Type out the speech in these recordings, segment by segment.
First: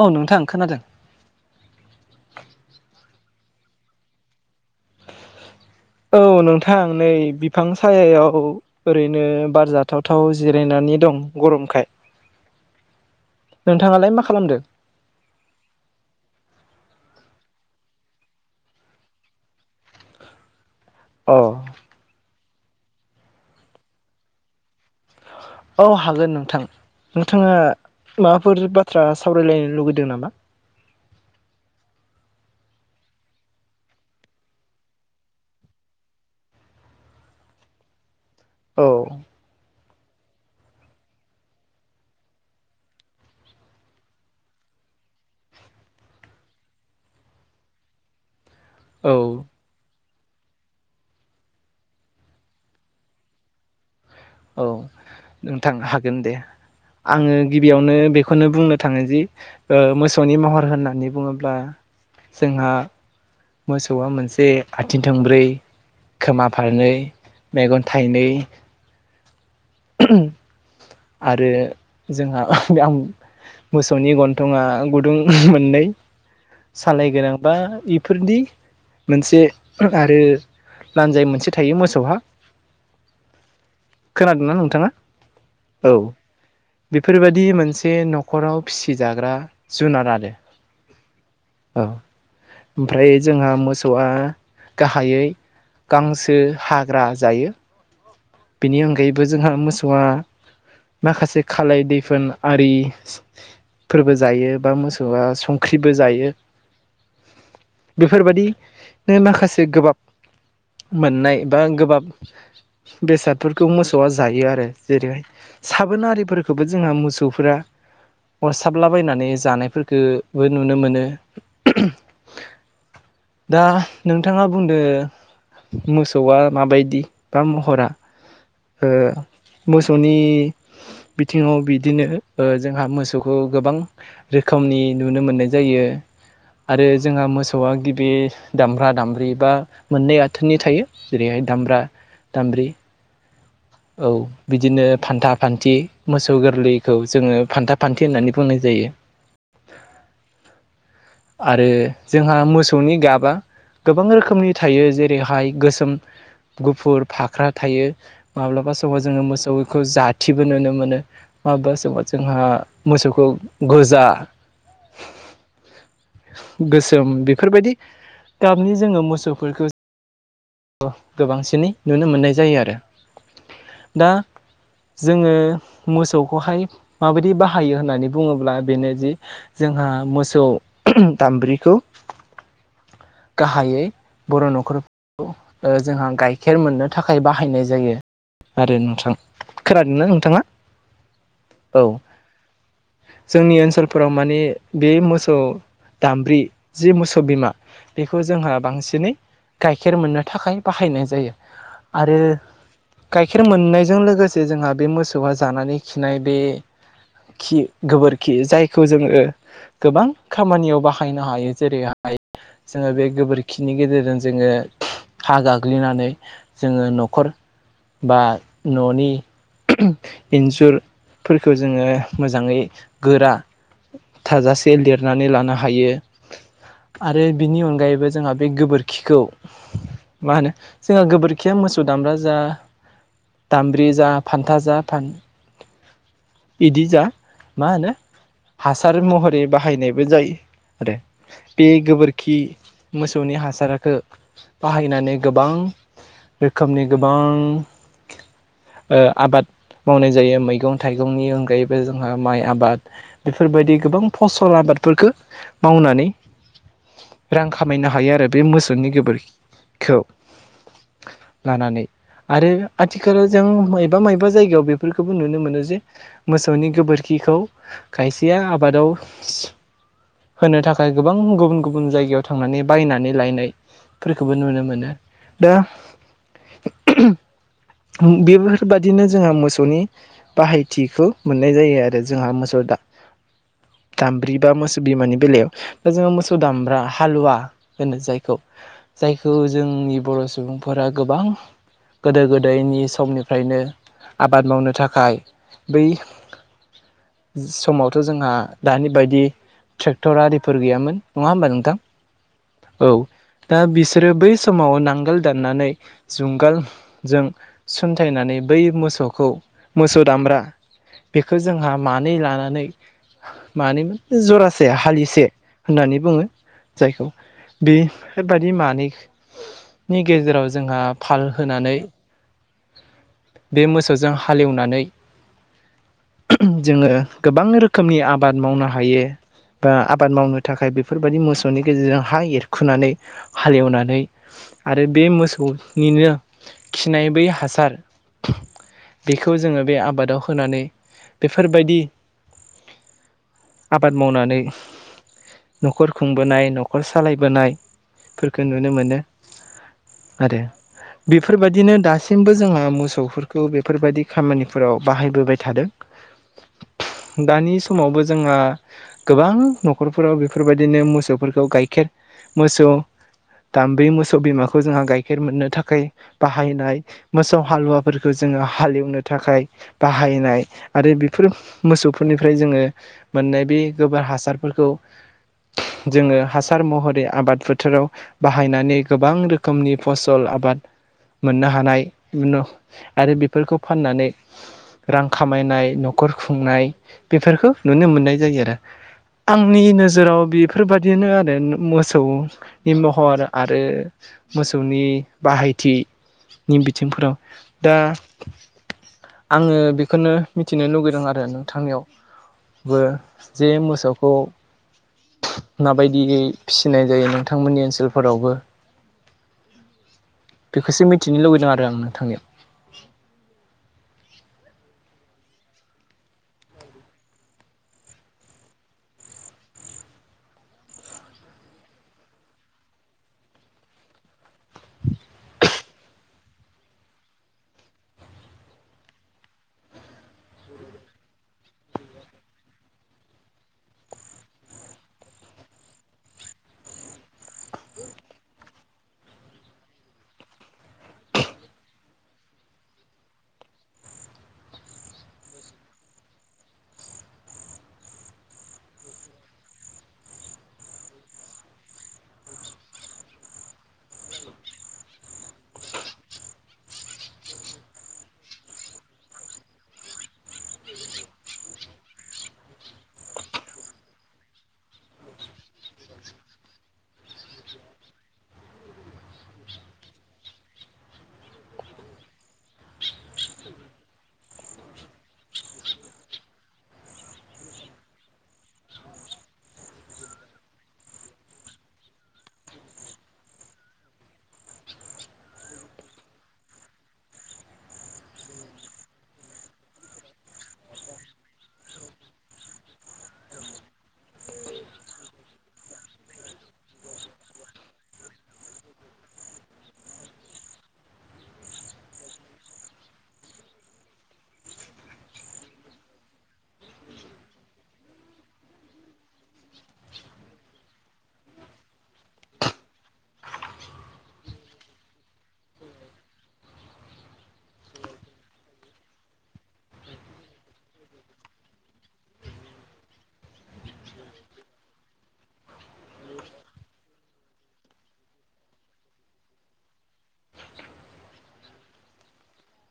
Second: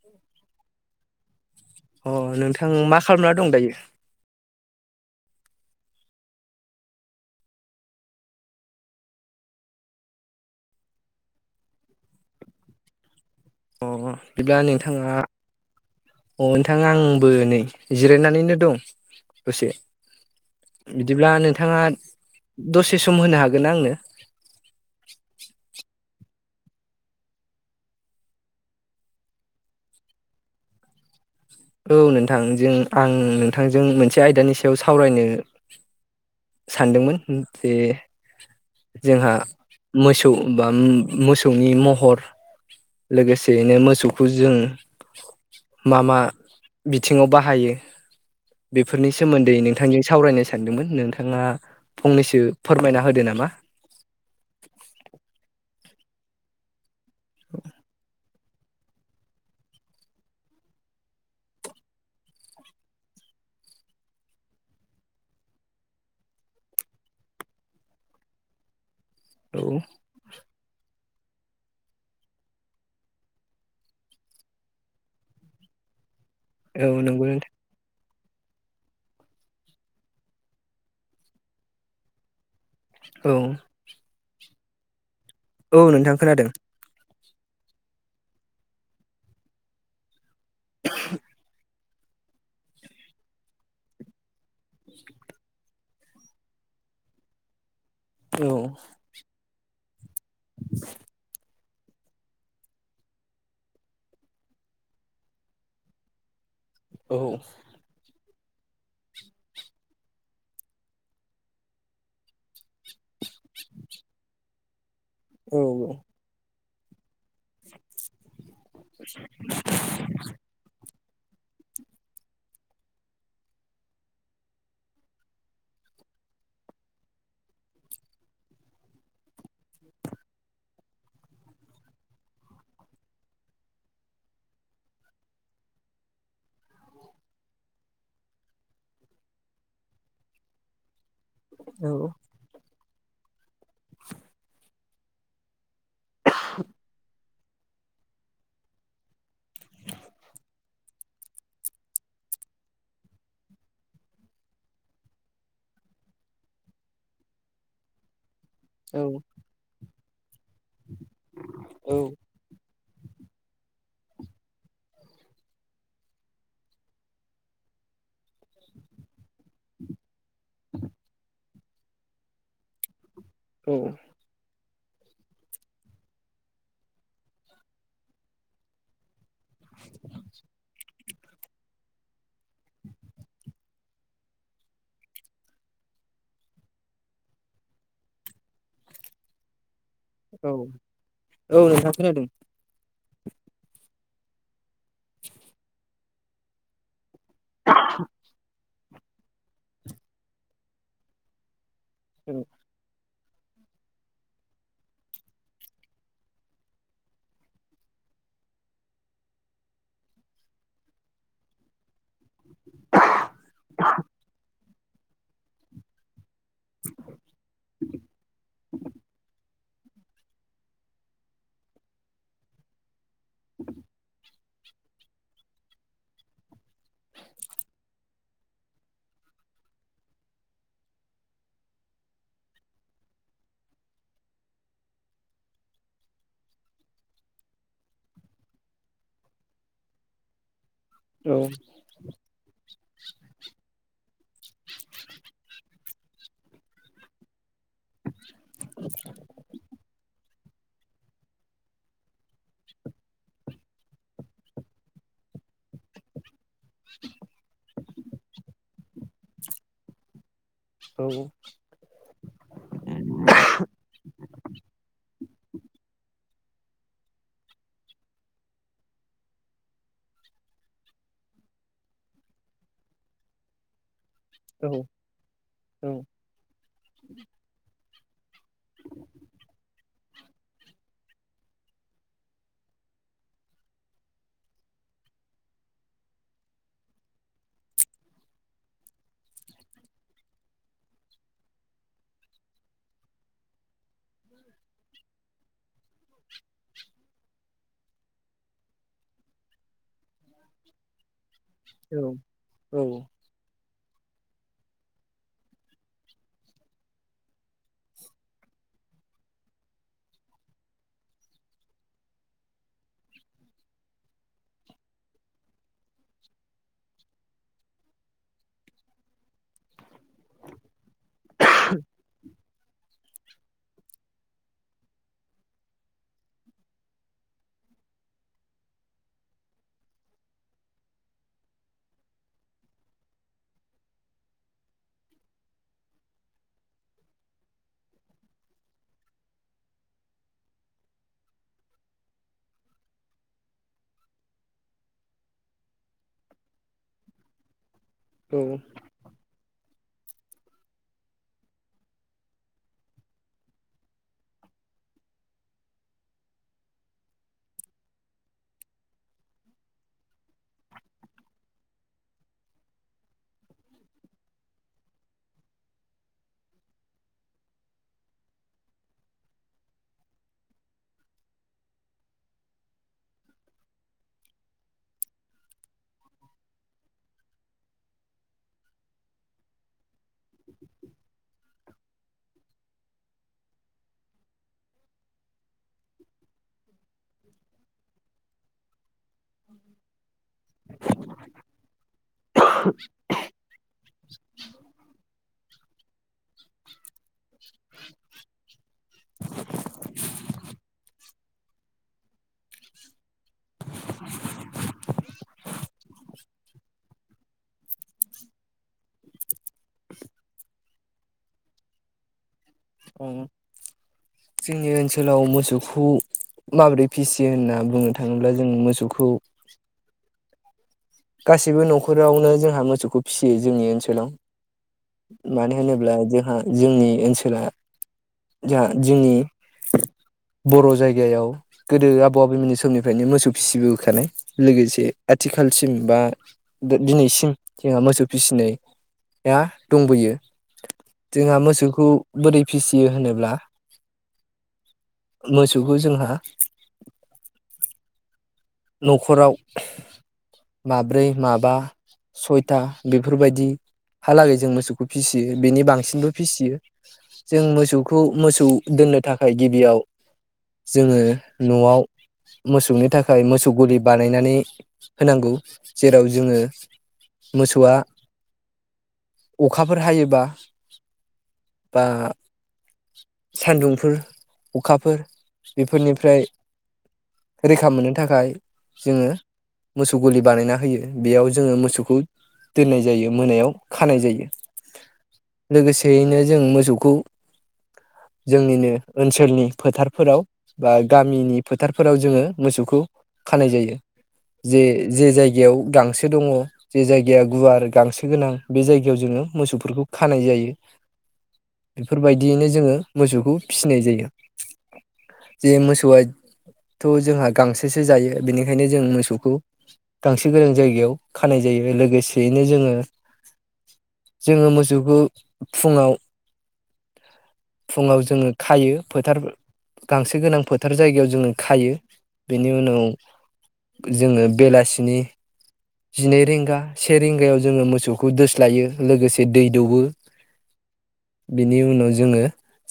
औ नोंथां खोनादों। अ नोंथां मा खालामना दं दायो? औ नोंथां नै बिफां सायाव ओरैनो बार जाथावथाव जिरायनानै दं गरमखाय। अ नोंथाङालाय ह मा खालामदों? बिदिब्ला नोंथाङा अ ओनथां आंबो नै जिरायनानैनो दं दसे बिदिब्ला अ नोंथाङा दसे सम होनो हागोन आंनो औ हागोन नोंथां नोंथाङा माबाफोर बाथ्रा सावरायलायनो लुगैदों नामा औ नोंथांजों आं नोंथांजों मोनसे आयदानि सायाव सावरायनो सानदोंमोन जे औ जोंहा मोसौ बा मोसौनि महर लोगोसेयैनो मोसौखौ जों मा मा बिथिङाव बाहायो औ बेफोरनि सोमोन्दै नों थांजों सावरायनो सानदोंमोन नोंथाङा फंनैसो फोरमायना होदो नामा औ नोंथां हागोन दे आङो गिबियावनो बे खौनो बुंनो थाङो जि मोसौनि महर होननानै बुङोब्ला जोंहा मोसौआ मोनसे आथिं थोंब्रै खोमा फारनै मैगन थाइनै औ आरो जोंहा आं मोसौनि गन्थङा गुदुं मोननै औ सालाय नंगौ नों गोनांबा फोरनि मोनसे आरो लान्जाय मोनसे थायो मोसौहा औ खोनादोंना नोंथाङा? औ नोंथां खोनादों बेफोरबायदि मोनसे न'खराव फिसिजाग्रा जुनार आरो [inaudible] औ ओमफ्राय जोंहा मोसौआ गाहायै गांसो हाग्रा जायो औ बेनि अनगायैबो जोंहा मोसौआ माखासे खालाय दैफोन आरि फोरबो जायो बा मोसौआ संख्रिबो जायो औ बेफोरबादि नो माखासे गोबाब मोननाय बा गोबाब बेसादफोरखौ मोसौआ जायो आरो जेरैहाय औ साबोनारिफोरखौबो जोंहा मोसौ फोरा अरसाबलाबायनानै जानायफोरखो बो नुनो मोनो दा नोंथाङा बुंदो मोसौआ माबायदि बा महरा ओ मोसौनि बिथिङाव बिदिनो जोंहा मोसौखौ गोबां रोखोमनि नुनो मोननाय जायो आरो जोंहा मोसौआ गिबि दामब्रा दामब्रि बा मोननै आथोननि थायो जेरैहाय दामब्रा औ दामब्रि औ बिदिनो फान्था फान्थि मोसौ गोरलैखौ जोङो फान्था फान्थि होननानै बुंनाय जायो आरो जोंहा मोसौनि गाबा गोबां रोखोमनि थायो जेरैहाय गोसोम गुफुर फाख्रा थायो माब्लाबा समाव औ जोङो मोसौखौ जाथिबो नुनो मोनो माब्लाबा औ समाव जोंहा मोसौखौ गोजा गोसोम बेफोरबायदि गाबनि जोङो मोसौफोरखौ गोबांसिनै नुनो मोननाय जायो आरो औ दा जोङो मोसौखौहाय माबायदि बाहायो होननानै बुङोब्ला बेनो जि जोंहा मोसौ दामब्रिखौ गाहाइयै बर' न'खर जोंहा गाइखेर मोननो थाखाय बाहायनाय जायो आरो नोंथां। खोनादों ना नों? औ औ नोंथां खोनादों। जोंनि ओनसोलफोराव माने बे मोसौ दामब्रि जि मोसौ बिमा बेखौ जोंहा बांसिनै गाइखेर मोननो थाखाय बाहायनाय जायो आरो औ गाइखेर मोननायजों लोगोसे जोंहा बे मोसौआ जानानै खिनाय बे खि गोबोरखि जायखौ जोङो गोबां खामानियाव बाहायनो हायो जेरै हाय जोङो बे गोबोरखिनि गेजेरजों जोङो हा गाग्लिनानै जोङो न'खर बा न'नि इन्जुरफोरखौ जोङो मोजाङै गोरा थाजासे लिरनानै लानो हायो आरो बिनि अनगायैबो जोंहा बे गोबोरखिखौ मा होनो जोंहा गोबोरखिया मोसौ दामब्रा जा दामब्रि जा फान्था जा फान इदि जा मा होनो हासार महरै बाहायनायबो जायो। आरोे औ औ बे गोबोरखि मोसौनि हासारखौ बाहायनानै गोबां रोखोमनि गोबां ओ आबाद मावनाय जायो मैगं थाइगंनि अनगायैबो जोंहा माइ आबाद बेफोरबायदि गोबां फसल आबादफोरखो मावनानै रां खामायनो हायो आरो बे मोसौनि गोबोरखौ। औ औ। लानानै आरो आथिखालाव जों माइबा माइबा जायगायाव बेफोरखौबो नुनो मोनो जे मोसौनि गोबोरखिखौ खायसेया आबादाव होनो थाखाय गोबां गुबुन गुबुन जायगायाव थांनानै बायनानै लायनाय फोरफोरखौबो नुनो मोनो। दा [inaudible] बेफोरबादिनो जोंहा मोसौनि बाहायथिखौ मोननाय जायो आरो जोंहा मोसौ दामब्रि बा मोसौ बिमानि बेलायाव। दा जोङो मोसौ दामब्रा हालुवा होनो जायखौ जायखौ जोंनि बर' सुबुंफोरा गोबां गोदो गोदायनि समनिफ्रायनो आबाद मावनो थाखाय। बै समावथ' जोंहा दानि बायदि ट्रेक्टर आरिफोर गैयामोन नङा होमबा नों औ औ। दा बिसोरो बै समाव नांगोल दाननानै जुंगालजों सोन्थायनानै बै मोसौखौ, मोसौ दामब्रा बेखौ जोंहा मानै लानानै मानै माने जरासे हालिसे होननानै बुङो जायखौ बे बायदि मानैनि गेजेराव जोंहा फाल होनानै बे मोसौजों हालेवनानै जोङो गोबां रोखोमनि आबाद मावनो हायो बा आबाद मावनो थाखाय बेफोरबायदि मोसौनि गेजेरजों हा एरखुनानै हालेवनानै आरो बे मोसौनिनो खिनाय बै हासार बेखौ जोङो बे आबादाव होनानै बेफोरबायदि आबाद मावनानै न'खर खुंबोनाय, न'खर सालायबोनाय फोरखौ औ औ नुनो मोनो आरो बेफोरबायदिनो दासिमबो जोंहा मोसौफोरखौ बेफोरबायदि खामानिफोराव बाहायबोबाय थादों। [inaudible] दानि समावबो जोंहा गोबां न'खरफोराव बेफोरबायदिनो मोसौफोरखौ गाइखेर मोसौ। दाम्बै मोसौ बिमाखौ जोंहा गाइखेर मोननो थाखाय बाहायनाय। मोसौ हालुवाफोरखौ जोङो हालेवनो थाखाय। बाहायनाय आरो बेफोर मोसौफोरनिफ्राय जोंङो मोननाय बे गोबोर हासारफोरखौ जोंङो हासार महरै आबादफोर फोथोराव बाहायनानै गोबां रोखोमनि फसल आबाद मोननो हानाय आरो बेफोरखौ फाननानै रां खामायनाय न'खर खुंनाय बेफोरखो नुनो मोननाय जायो आरो। आंनि नोजोराव बेफोरबादिनो आरो मोसौ हर आरो मोसौनि बाहायथिनि बिथिंफोराव। दा आंङो बेखौनो मिथिनो लुगैदों आरो न थांनायाव बो जे मोसौखौ माबायदियै फिसिनाय जायो नोंथांमोननि ओनसोलफोरावबो। बेखौसो मिथिनो लुबैदों आरो आं नोंथांनियाव। जोंनि ओनसोलाव मोसौखौ माबोरै फिसियो होनना बुंनो थाङोब्ला जों मोसौखौ गासैबो न'खरावनो जोंहा मोसौखौ फिसियो जोंनि ओनसोलाव मानो होनोब्ला जोंहा जोंनि ओनसोला ज' जोंनि बर' जायगायाव गोदो आबौ आबौमोननि समनिफ्रायनो मोसौ फिसिबोखानाय लोगोसे आथिखालसिम बा दिनैसिम जोंहा मोसौ फिसिनाय या दंबोयो जोंहा मोसौखौ बोरै फिसियो होनोब्ला मोसौखौ जोंहा न'खराव माब्रै माबा सयथा बेफोर बायदि हालागै जों मोसौखौ फिसियो बेनि बांसिनबो फिसियो। जों मोसौखौ मोसौ दोननो थाखाय गिबियाव जोंङो न'आव मोसौनि थाखाय मोसौ गलि बानायनानै होनांगौ जेराव जोंङो मोसौआ अखाफोर हायोबा बा सानदुंफोर अखाफोर बेफोरनिफ्राय रैखा मोननो थाखाय जोंङो मोसौ गलि बानायना होयो बेयाव जोंङो मोसौखौ दोननाय जायो मोनायाव खानाय जायो लोगोसेयैनो जों मोसौखौ जोंनिनो ओनसोलनि फोथारफोराव बा गामिनि फोथारफोराव जोङो मोसौखौ खानाय जायो। जे जे जायगायाव गांसो दङ जे जायगाया गुवार गांसो गोनां बे जायगायाव जोङो मोसौफोरखौ खानाय जायो। बेफोरबायदियैनो जोंङो मोसौखौ फिसिनाय जायो। जे मोसौआथ' जोंहा गांसोसो जायो बेनिखायनो जों मोसौखौ गांसो गोनां जायगायाव खानाय जायो। लोगोसेयैनो जोंङो जोंङो मोसौखौ फुङाव फुङाव जोंङो खायो फोथार गांसो गोनां फोथार जायगायाव जोंङो खायो बेनि उनाव जोंङो बेलासिनि जिनै रिंगा से रिंगायाव जोङो मोसौखौ दोस्लायो लोगोसे दै दौवो। बिनि उनाव जोङो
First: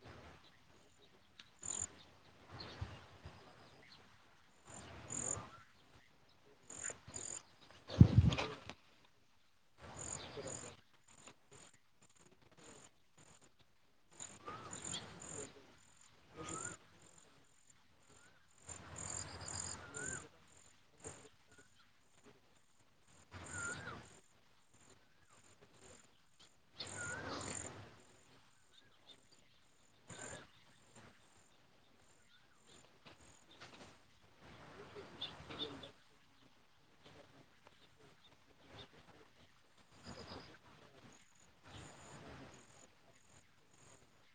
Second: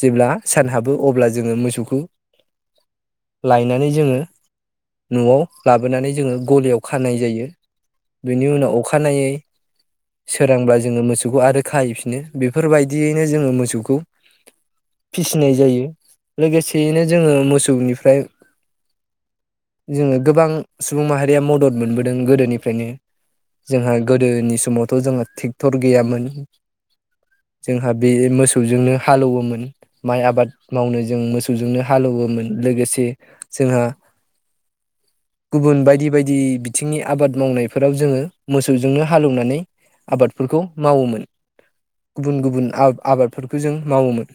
जेब्ला सान हाबो अब्ला जोङो मोसौखौ लायनानै जोङो न'आव लाबोनानै जोङो गलियाव खानाय जायो। बिनि उनाव अखानायै सोरांबा जोङो मोसौखौ आरो खाहैफिनो बेफोरबायदियैनो जोङो मोसौखौ फिसिनाय जायो लोगोसेयैनो जोङो मोसौनिफ्राय जोङो गोबां सुबुं माहारिया मदद मोनबोदों गोदोनिफ्रायनो। जोंहा गोदोनि समावथ' जोंहा ट्रेक्टर गैयामोन। जोंहा बे मोसौ मोसौजोंनो हालौवोमोन माइ आबाद मावनो जों मोसौजोंनो हालौवोमोन लोगोसे जोंहा गुबुन बायदि बायदि बिथिंनि आबाद मावनायफोराव जोङो मोसौजोंनो हालौवनानै आबादफोरखौ मावोमोन। गुबुन गुबुन आब-आबाद बेफोरखौ जों मावोमोन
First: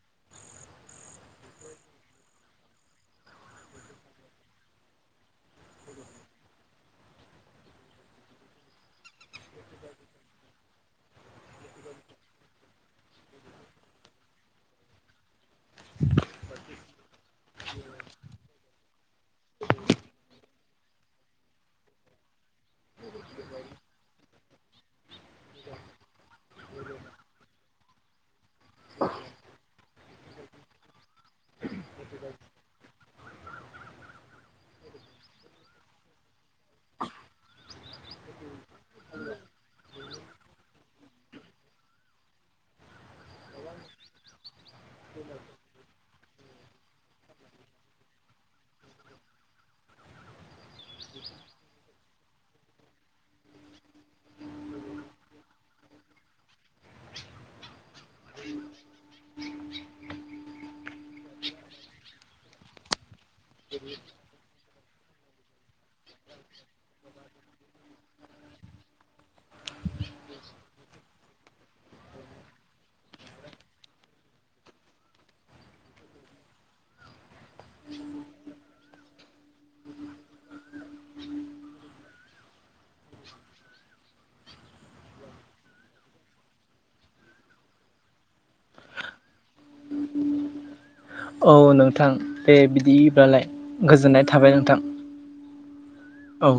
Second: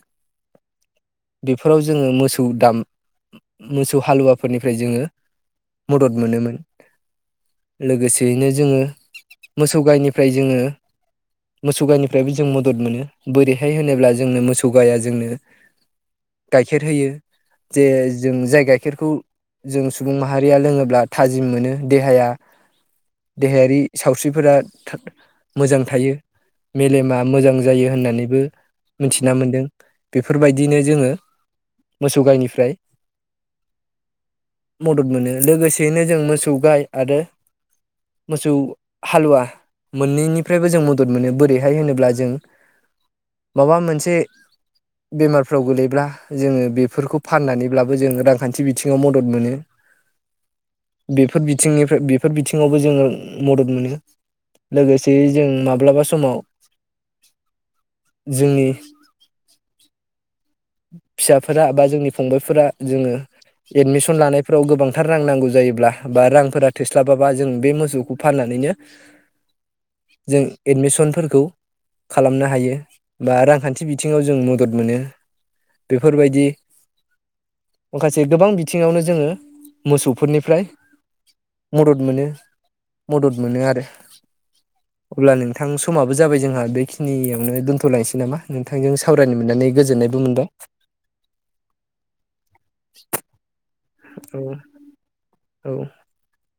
बेफोराव जोङो मोसौ दाम मोसौ हालुवाफोरनिफ्राय जोङो मदद मोनोमोन। लोगोसेयैनो जोङो मोसौ गायनिफ्राय जोङो मोसौ गायनिफ्रायबो जों मदद मोनो बोरैहाय होनोब्ला जोंनो मोसौ गाया जोंनो गाइखेर होयो जे जों जाय गाइखेरखौ जों सुबुं माहारिया लोङोब्ला थाजिम मोनो देहाया देहायारि सावस्रिफोरा था मोजां थायो मेलेमा मोजां जायो होननानैबो मिथिना मोनदों बेफोरबायदिनो जोङो मोसौ गायनिफ्राय मदद मोनो। लोगोसेयैनो जों मोसौ गाय आरो मोसौ हालुवा मोननैनिफ्रायबो जों मदद मोनो बोरैहाय होनोब्ला जों माबा मोनसे बेमारफ्राव गोलैब्ला जोङो बेफोरखौ फाननानैब्लाबो जों रांखान्थि बिथिङाव मदद मोनो बेफोर बिथिंनिफ्राय बिब बेफोर बिथिङावबो जोङो मदद मोनो लोगोसेय जों माब्लाबा समाव जोंनि [inaudible] फिसाफोरा बा जोंनि फंबायफोरा जोङो एडमिसन लानाय फाव गोबांथार रां नांगौ जायोब्ला बा रांफोरा थोस्लाबाबा जों बे मोसौखौ फाननानैनो जों एडमिसनफोरखौ खालामनो हायो बा रांखान्थि बिथिङाव जों मदद मोनो। बेफोरबायदि माखासे गोबां बि थिङावनो जोङो मोसौफोरनिफ्राय मदद मोनो मदद मोनो आरो। अब्ला नोंथां समाबो जाबाय जोंहा बेखिनियावनो दोन्थ'लायनोसै नामा नोंथांजों सावरायनो मोननानै गोजोन औ नोंथां दे बिदिब्लालाय। गोजोननाय थाबाय औ नोंथां। औ। औ।